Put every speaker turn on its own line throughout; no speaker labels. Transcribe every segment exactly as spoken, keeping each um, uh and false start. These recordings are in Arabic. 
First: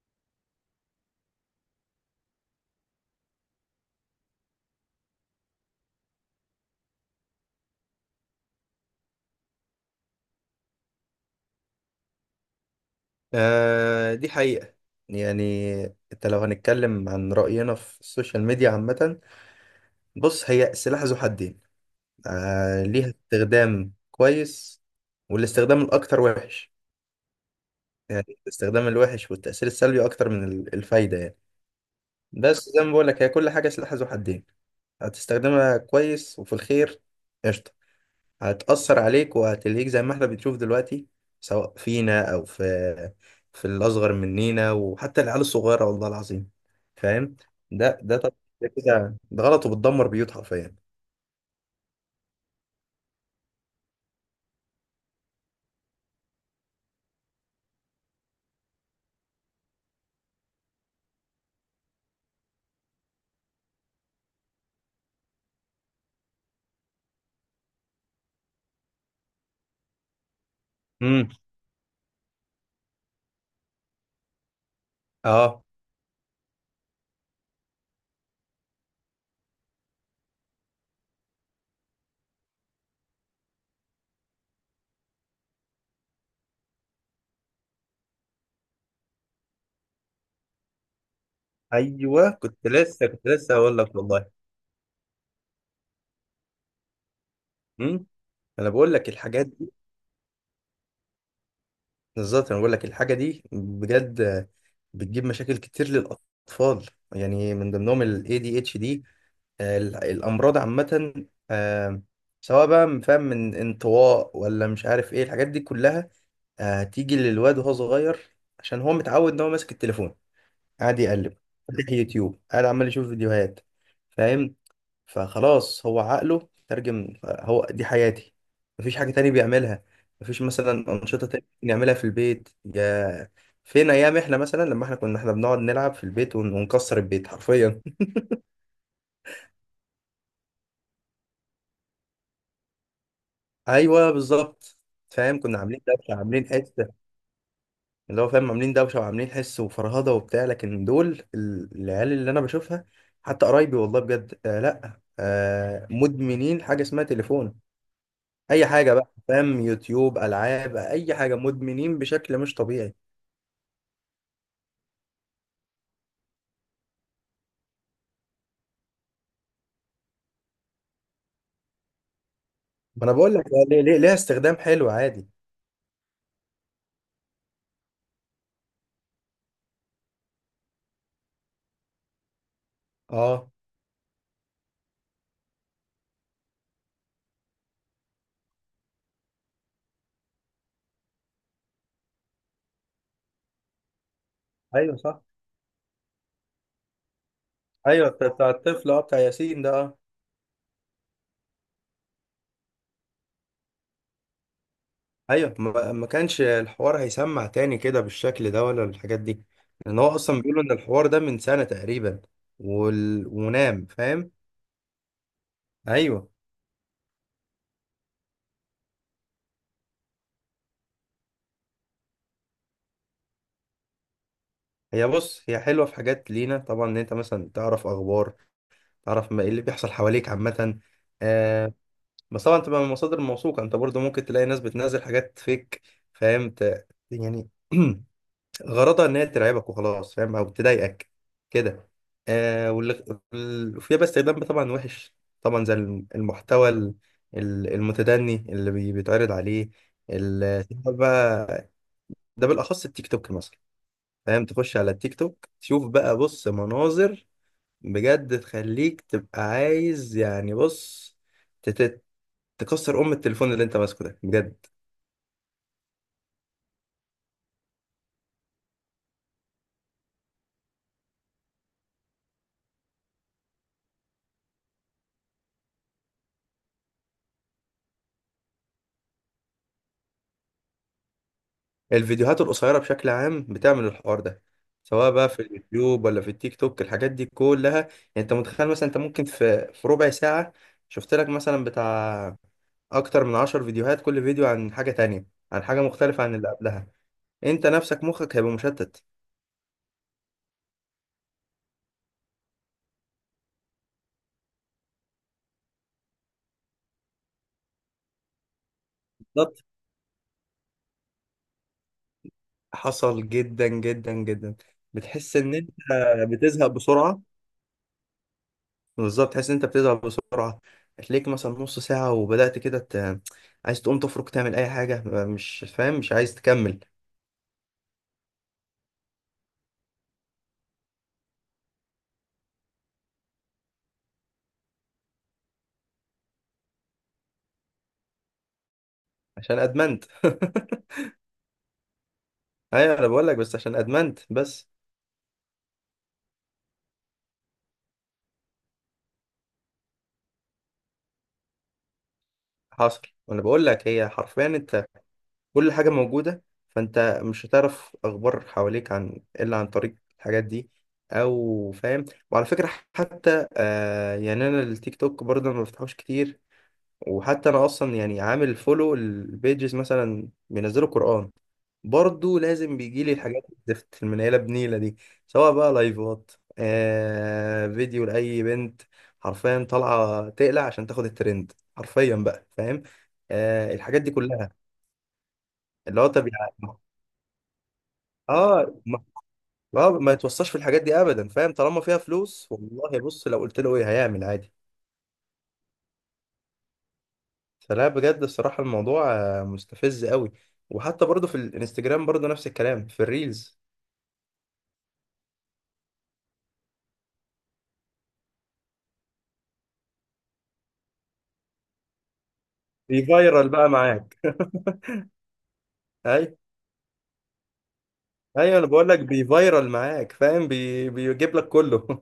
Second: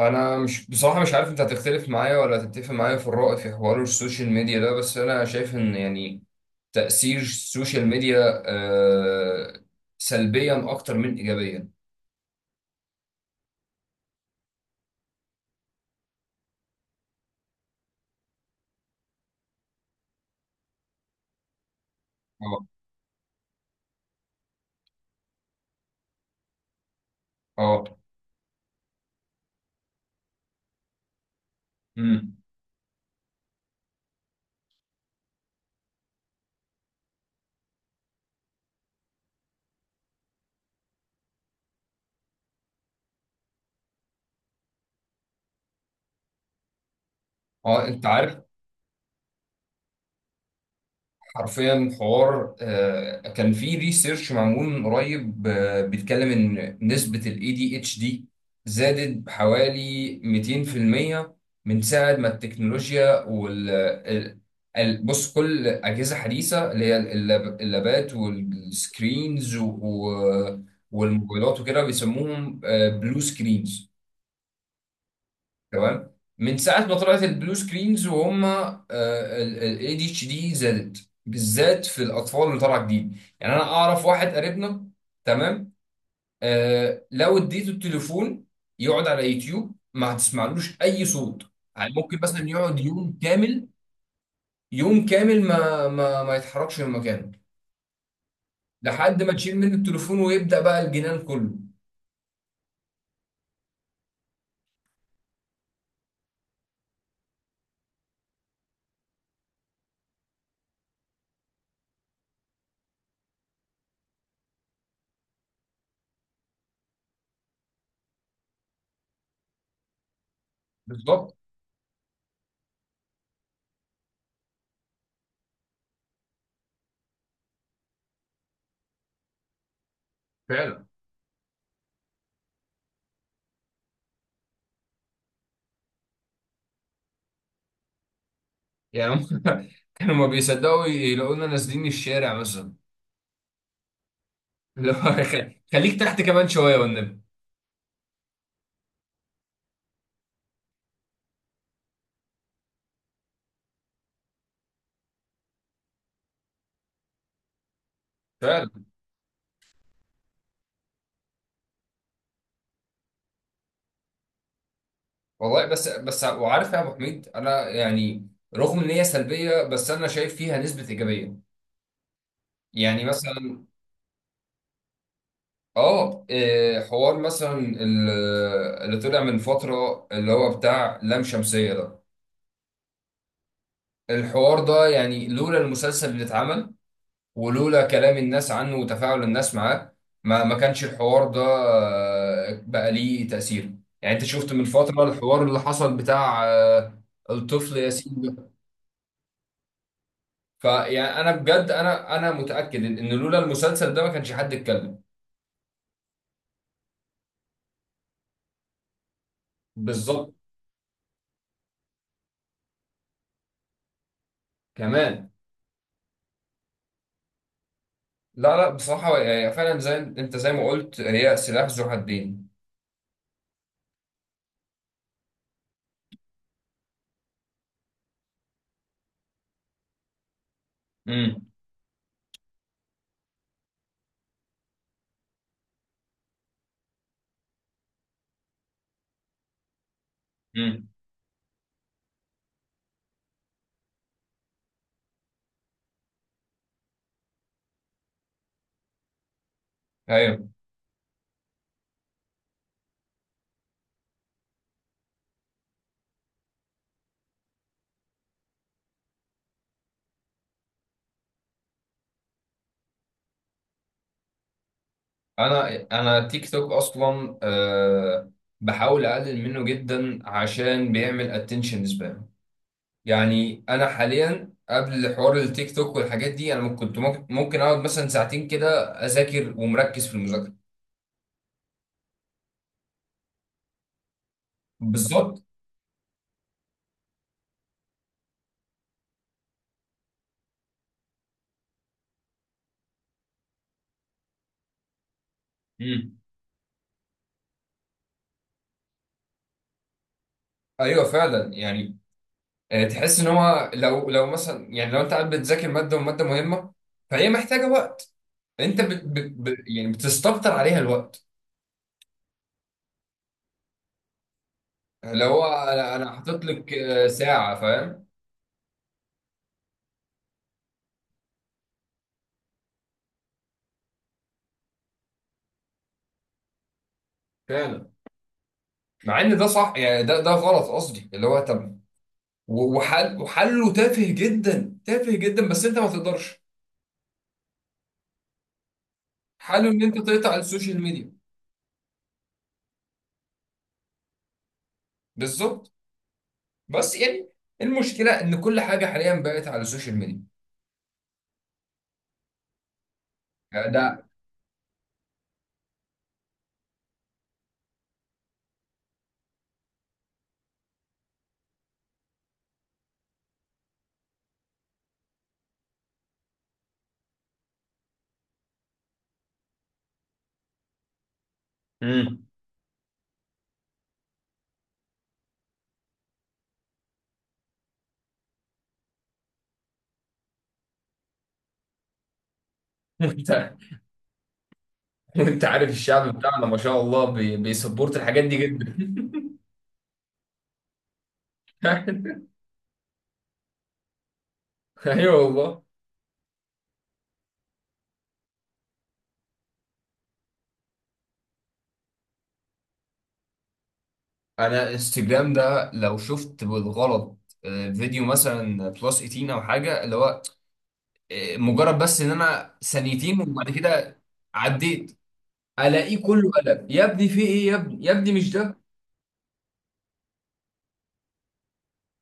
انا مش بصراحه مش عارف انت هتختلف معايا ولا هتتفق معايا في الرأي في حوار السوشيال ميديا ده، بس انا شايف ان يعني تأثير السوشيال ميديا آه سلبيا اكتر من ايجابيا.
آه، دي حقيقة. يعني، انت لو هنتكلم عن رأينا في السوشيال ميديا عامة، بص، هي سلاح ذو حدين.
اه.
آه، ليها استخدام كويس والاستخدام الأكتر وحش.
اه.
يعني الاستخدام الوحش والتأثير السلبي أكتر من ال- الفايدة، يعني.
امم.
بس زي ما بقولك، هي كل حاجة سلاح ذو حدين. هتستخدمها كويس وفي الخير قشطة. هتأثر عليك وهتلهيك زي ما احنا بنشوف دلوقتي، سواء فينا أو في في الأصغر مننا، وحتى العيال الصغيرة، والله العظيم. فاهم؟
اه.
ده
انت
ده طب،
عارف،
ده كده ده غلط وبتدمر بيوت حرفيا.
حرفيا حوار، آه، كان في ريسيرش معمول من قريب، آه، بيتكلم ان نسبة ال إيه دي إتش دي زادت بحوالي مئتين في المية من ساعة ما التكنولوجيا وال ال- ال- بص، كل أجهزة حديثة اللي هي اللاب- اللابات والسكرينز و-
امم.
والموبايلات وكده بيسموهم بلو سكرينز.
اه.
تمام، من ساعه ما طلعت البلو سكرينز وهم الاي دي اتش دي زادت بالذات في الاطفال اللي طالعه جديد. يعني انا اعرف واحد قريبنا، تمام. آه لو اديته التليفون يقعد على يوتيوب، ما هتسمعلوش اي صوت. يعني ممكن
ايوه،
مثلا
كنت
يقعد
لسه
يوم
كنت لسه
كامل،
هقول لك والله.
يوم كامل ما ما ما يتحركش من مكانه
امم. انا بقول لك
لحد ما
الحاجات
تشيل
دي.
منه التليفون ويبدا بقى الجنان كله.
بالظبط، انا بقول لك الحاجه دي بجد. بتجيب مشاكل كتير للاطفال. يعني من ضمنهم ال إيه دي اتش دي، ال- الامراض عامه. آه، سواء بقى فاهم من انطواء ولا مش عارف ايه الحاجات دي كلها. آه، هتيجي للواد وهو صغير عشان هو متعود ان هو ماسك التليفون، قاعد
بالظبط.
يقلب، فاتح يوتيوب، قاعد عمال يشوف فيديوهات. فاهم؟ فخلاص، هو عقله ترجم هو دي حياتي. مفيش حاجه تاني بيعملها. مفيش
فعلا.
مثلا انشطه تانية نعملها في البيت. يا فين ايام احنا، مثلا لما احنا كنا احنا بنقعد نلعب في البيت ون- ونكسر البيت حرفيا.
يعني هم- كانوا ما بيصدقوا يلاقونا نازلين الشارع مثلا،
ايوه، بالظبط.
اللي هو
فاهم،
خ-
كنا عاملين
خليك
دوشه،
تحت
عاملين
كمان
حس.
شويه والنبي.
اللي هو، فاهم، عاملين دوشه وعاملين حس وفرهده وبتاع، لكن دول ال- العيال اللي انا بشوفها حتى قرايبي، والله بجد، آه لا آه، مدمنين حاجه اسمها تليفون. اي
فعلا
حاجه بقى، فاهم، يوتيوب، العاب، اي حاجه، مدمنين بشكل مش طبيعي.
والله. بس بس وعارف يا ابو حميد، انا يعني رغم ان هي سلبيه، بس انا شايف فيها نسبه ايجابيه. يعني
ما انا بقول لك،
مثلا،
آه، ليه ليه ليها استخدام حلو عادي.
اه إيه، حوار مثلا ال- اللي طلع من فتره اللي هو بتاع لام شمسيه ده.
اه،
الحوار ده يعني لولا المسلسل اللي اتعمل، ولولا كلام الناس عنه وتفاعل الناس معاه، ما ما كانش الحوار ده آه، بقى ليه تأثير. يعني انت شفت من
ايوه
فترة
صح.
الحوار اللي حصل بتاع آه، الطفل
ايوه،
ياسين
بتاع
ده.
بتاع الطفل، اه بتاع ياسين ده، آه.
فيعني انا بجد، انا انا متأكد ان إن لولا المسلسل ده ما كانش حد اتكلم.
ايوه، ما ما كانش الحوار هيسمع تاني كده بالشكل ده ولا الحاجات دي، لان هو
بالظبط.
اصلا بيقولوا ان الحوار ده من سنة تقريبا وال... ونام، فاهم.
كمان.
ايوه،
لا لا، بصراحة يعني فعلا زي انت زي ما قلت هي سلاح ذو حدين.
هي بص هي حلوة في حاجات لينا طبعا، ان انت مثلا تعرف اخبار، تعرف ما ايه اللي بيحصل حواليك عامة.
امم.
آه. بس طبعا تبقى من مصادر موثوقة. انت برضو ممكن تلاقي ناس بتنزل حاجات فيك، فاهم، ت... يعني غرضها ان هي ترعبك وخلاص، فاهم، او
امم.
تضايقك كده. آه واللي وال- فيها بقى استخدام طبعا وحش، طبعا زي الم- المحتوى ال- ال- المتدني اللي بي- بيتعرض عليه.
ايوه،
ال- تدخل بقى، ده بالاخص التيك توك مثلا. فاهم، تخش على التيك توك تشوف بقى، بص، مناظر بجد تخليك تبقى عايز، يعني بص، تت- تكسر ام التليفون اللي انت ماسكه ده بجد.
انا انا تيك توك اصلا أه، بحاول اقلل منه جدا عشان بيعمل اتنشن سبان. يعني انا حاليا قبل حوار التيك توك والحاجات دي، انا كنت ممكن، ممكن اقعد مثلا ساعتين كده اذاكر ومركز في المذاكره.
الفيديوهات القصيرة بشكل عام بتعمل الحوار ده، سواء بقى
بالظبط.
في اليوتيوب ولا في التيك توك، الحاجات دي كلها يعني. انت متخيل مثلا، انت ممكن في في ربع ساعة شفت لك مثلا بتاع اكتر من عشر فيديوهات، كل فيديو عن حاجة تانية، عن حاجة
امم.
مختلفة عن اللي قبلها. انت نفسك مخك هيبقى مشتت.
ايوه فعلا يعني، آه، تحس ان هو لو لو مثلا، يعني لو انت قاعد بتذاكر ماده وماده مهمه، فهي محتاجه وقت، انت بت بت بت-
بالظبط.
يعني بتستكتر عليها الوقت.
حصل جدا جدا جدا.
اللي
بتحس
هو
ان انت
انا انا حاطط
بتزهق
لك آه،
بسرعة.
ساعه، فاهم.
بالظبط، تحس ان انت بتزهق بسرعه. هتلاقيك مثلا نص ساعه وبدات كده ت... عايز تقوم تفرك تعمل اي حاجه، مش فاهم، مش عايز تكمل.
فعلا. مع ان ده صح، يعني ده ده غلط قصدي، اللي هو طب و- وحل وحله تافه جدا، تافه جدا، بس انت ما تقدرش،
عشان
حله ان انت
ادمنت
تقطع السوشيال ميديا.
ايوه، انا بقول لك بس عشان ادمنت بس.
بالظبط. بس يعني المشكله ان كل حاجه حاليا بقت على السوشيال ميديا.
حصل، وانا بقول
يعني
لك
ده.
هي حرفيا انت كل حاجه موجوده. فانت مش هتعرف اخبار حواليك عن الا عن طريق الحاجات دي، او فاهم. وعلى فكره، حتى آه يعني انا التيك توك برضه ما بفتحوش كتير. وحتى انا اصلا يعني عامل فولو البيجز مثلا بينزلوا قران،
امم.
برضو لازم بيجي لي الحاجات الزفت المنيله بنيله دي، سواء بقى لايفات، آه، فيديو لاي بنت حرفيا طالعه تقلع عشان تاخد الترند حرفيا بقى، فاهم،
وانت،
آه، الحاجات دي كلها.
وانت عارف
اللي هو
الشعب
طب
بتاعنا ما
يا-
شاء الله، بي... بيسبورت الحاجات دي جدا.
اه ما, آه ما يتوصاش في الحاجات دي ابدا، فاهم، طالما فيها فلوس. والله بص، لو قلت له ايه هيعمل عادي.
ايوه والله.
فلا بجد، الصراحه الموضوع آه، مستفز قوي. وحتى برضو في الانستجرام برضو نفس الكلام في الريلز.
انا انستجرام ده لو شفت بالغلط آه، فيديو مثلا بلس ثمانية عشر او حاجه، اللي هو مجرد بس ان انا ثانيتين
بيفيرال
وبعد
بقى
كده
معاك
عديت، الاقيه
اي
كله قلق، يا ابني في ايه، يا ابني يا ابني مش
ايوه،
ده.
انا بقول لك بيفايرال معاك، فاهم، بي... بيجيب لك كله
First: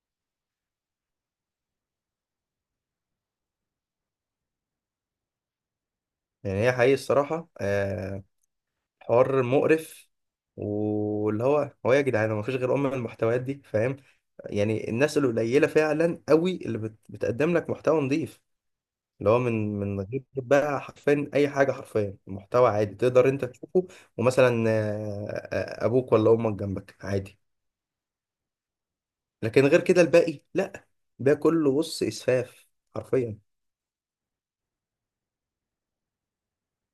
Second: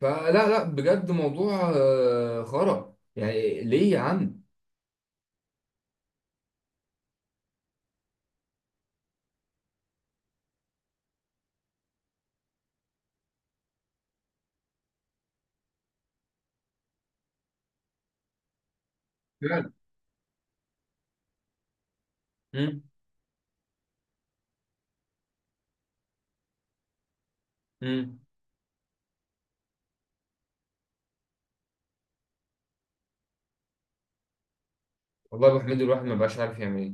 فلا لا، بجد موضوع آه، خرا، يعني ليه يا عم.
يعني هي حقيقي الصراحه، آه حوار مقرف. واللي هو، هو إيه يا جدعان، ما فيش غير ام المحتويات دي، فاهم. يعني الناس القليله فعلا قوي اللي بت... بتقدم لك محتوى نظيف، اللي هو
فعلا.
من من غير بقى حرفيا اي حاجه، حرفيا محتوى
امم.
عادي تقدر انت تشوفه، ومثلا، آه، آه، ابوك ولا امك جنبك عادي.
امم.
لكن غير كده الباقي لا، ده كله بص اسفاف، حرفيا.
والله يا ابو حميد، الواحد ما بقاش عارف يعمل ايه.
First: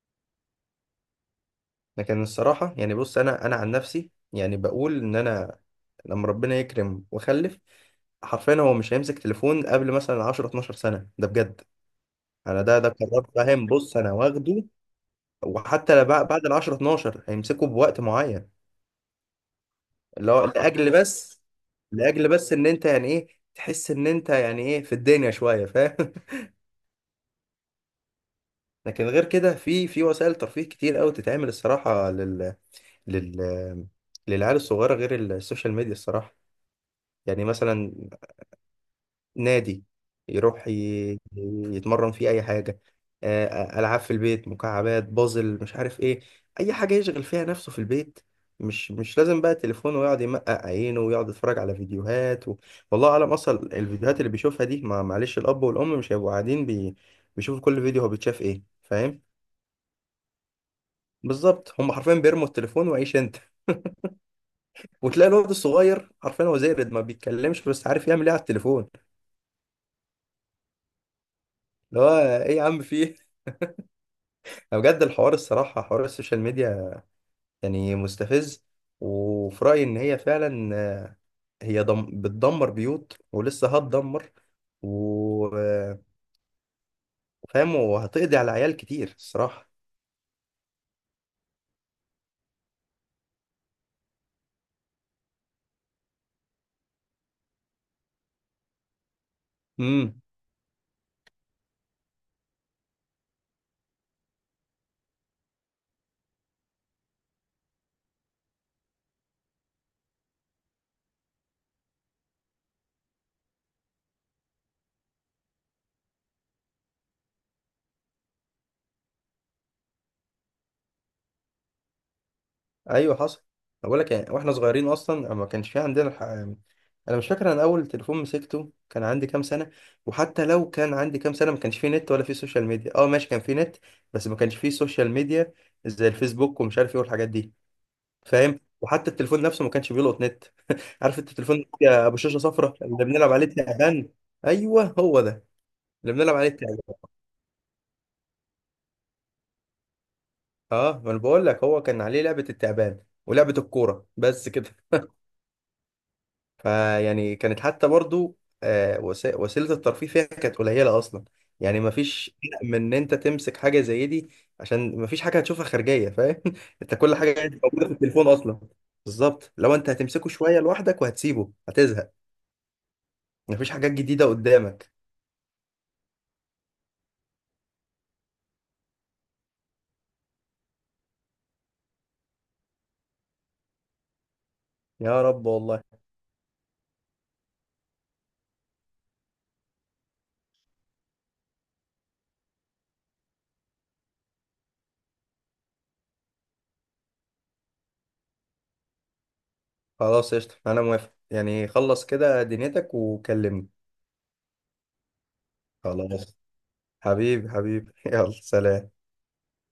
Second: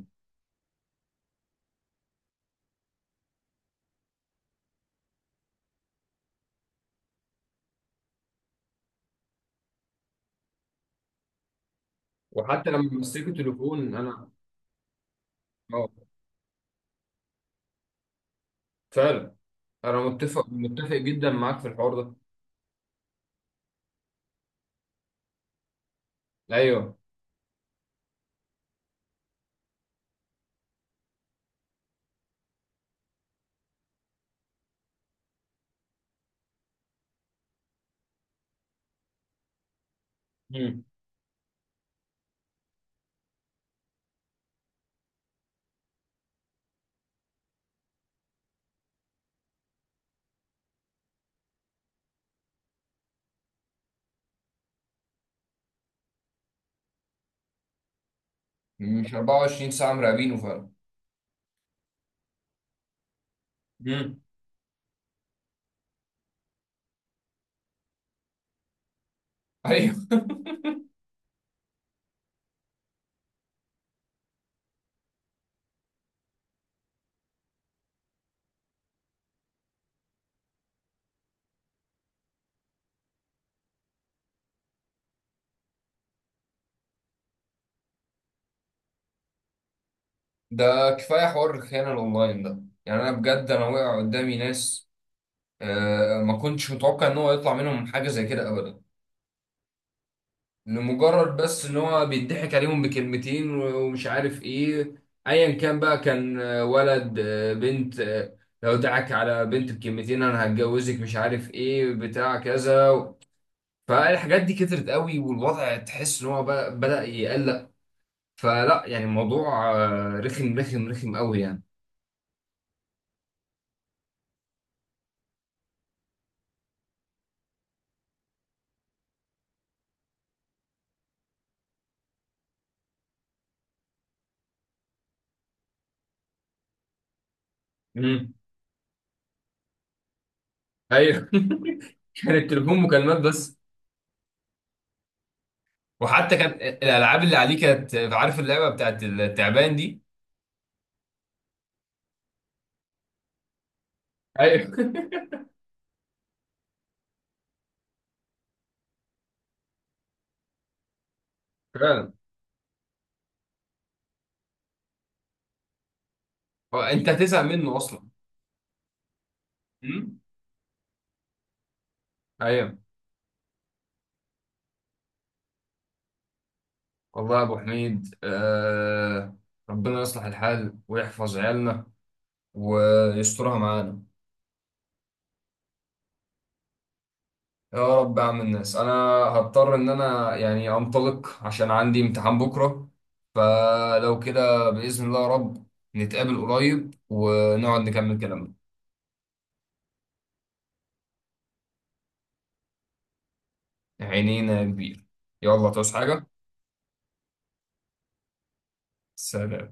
لكن الصراحة، يعني بص، أنا أنا عن نفسي، يعني بقول إن أنا لما ربنا يكرم وأخلف، حرفيا هو مش هيمسك تليفون قبل مثلا عشر اتناشر سنة، ده بجد. أنا
وحتى
ده ده
لما
قرار،
مسكت
فاهم،
التليفون
بص، أنا
انا.
واخده.
اه.
وحتى بع- بعد ال عشر اتناشر هيمسكه بوقت معين،
فعلا انا
اللي هو
متفق،
لأجل
متفق جدا
بس،
معاك في الحوار ده.
لأجل بس إن أنت يعني إيه، تحس إن أنت يعني إيه في الدنيا شوية، فاهم
ايوه.
لكن غير كده، في في وسائل ترفيه كتير أوي تتعمل الصراحة لل لل للعيال الصغيرة غير السوشيال ميديا الصراحة. يعني مثلا نادي يروح
امم.
ي- يتمرن فيه أي حاجة، آه، آه، ألعاب في البيت، مكعبات، بازل، مش عارف إيه، أي حاجة يشغل فيها نفسه في البيت. مش مش لازم بقى تليفونه ويقعد يمقق عينه ويقعد يتفرج على فيديوهات و... والله أعلم أصلا الفيديوهات اللي بيشوفها دي. ما معلش، الأب والأم مش هيبقوا قاعدين بي... بيشوفوا كل فيديو هو بيتشاف إيه،
مش
فاهم.
اربعه وعشرين ساعه مراقبينه فعلا.
بالظبط، هم حرفيا بيرموا التليفون وعيش أنت
امم.
وتلاقي الولد الصغير حرفيا هو زي ما بيتكلمش بس عارف يعمل ايه على التليفون.
ايوه.
اللي هو ايه يا عم، في، بجد الحوار، الصراحة حوار السوشيال ميديا يعني مستفز. وفي رأيي إن هي فعلا، آه، هي دم بتدمر بيوت ولسه هتدمر، وفاهم، وهتقضي على عيال كتير الصراحة.
ده كفاية حوار الخيانة الأونلاين ده، يعني أنا بجد أنا وقع قدامي ناس، آه، ما كنتش متوقع إن هو يطلع منهم حاجة زي كده أبدا.
امم.
لمجرد بس إن هو بيضحك عليهم بكلمتين و- ومش عارف إيه، أيا كان بقى، كان آه، ولد، آه، بنت، آه، لو دعك على بنت بكلمتين أنا هتجوزك مش عارف إيه بتاع كذا. فالحاجات دي كترت قوي، والوضع تحس إن هو بقى بدأ يقلق. فلا يعني الموضوع آه، رخم رخم رخم قوي.
أيوه، حصل. بقول لك يعني واحنا صغيرين أصلا ما كانش في عندنا الح... أنا مش فاكر أنا أول تليفون مسكته كان عندي كام سنة. وحتى لو كان عندي كام سنة ما كانش فيه نت ولا فيه سوشيال ميديا. أه ماشي، كان فيه نت بس ما كانش فيه سوشيال ميديا زي الفيسبوك ومش عارف إيه والحاجات دي،
يعني.
فاهم. وحتى التليفون نفسه ما كانش بيلقط نت عارف انت
ايوه.
التليفون يا ابو
كان
شاشه صفرا
التليفون
اللي
مكالمات
بنلعب عليه
بس.
التعبان؟ ايوه، هو ده اللي
وحتى
بنلعب عليه
كانت
التعبان.
الالعاب اللي عليه، كانت عارف اللعبه بتاعت التعبان دي.
اه، ما انا بقول لك هو كان عليه لعبه التعبان ولعبه الكوره بس
ايوه.
كده. فيعني كانت حتى برضو، آه، وس- وسيله الترفيه فيها كانت قليله اصلا. يعني ما
فعلا.
فيش من ان انت تمسك حاجه زي دي، عشان ما فيش حاجه هتشوفها خارجيه، فاهم
هو
انت
انت
كل
هتزهق
حاجه
منه
موجوده في
اصلا.
التليفون اصلا. بالظبط، لو انت
مم.
هتمسكه شويه لوحدك وهتسيبه هتزهق.
ايوه.
مفيش حاجات جديدة قدامك.
والله يا ابو حميد، آه ربنا يصلح الحال ويحفظ عيالنا ويسترها معانا.
يا رب والله.
يا رب يا عم الناس، انا هضطر ان انا يعني انطلق عشان عندي امتحان بكره، فلو كده باذن الله يا رب نتقابل قريب ونقعد نكمل كلامنا.
خلاص، قشطة، أنا موافق يعني. خلص كده دنيتك وكلمني.
عينينا يا كبير. يلا تعوز حاجة.
خلاص، حبيبي حبيبي يلا سلام.
سلام.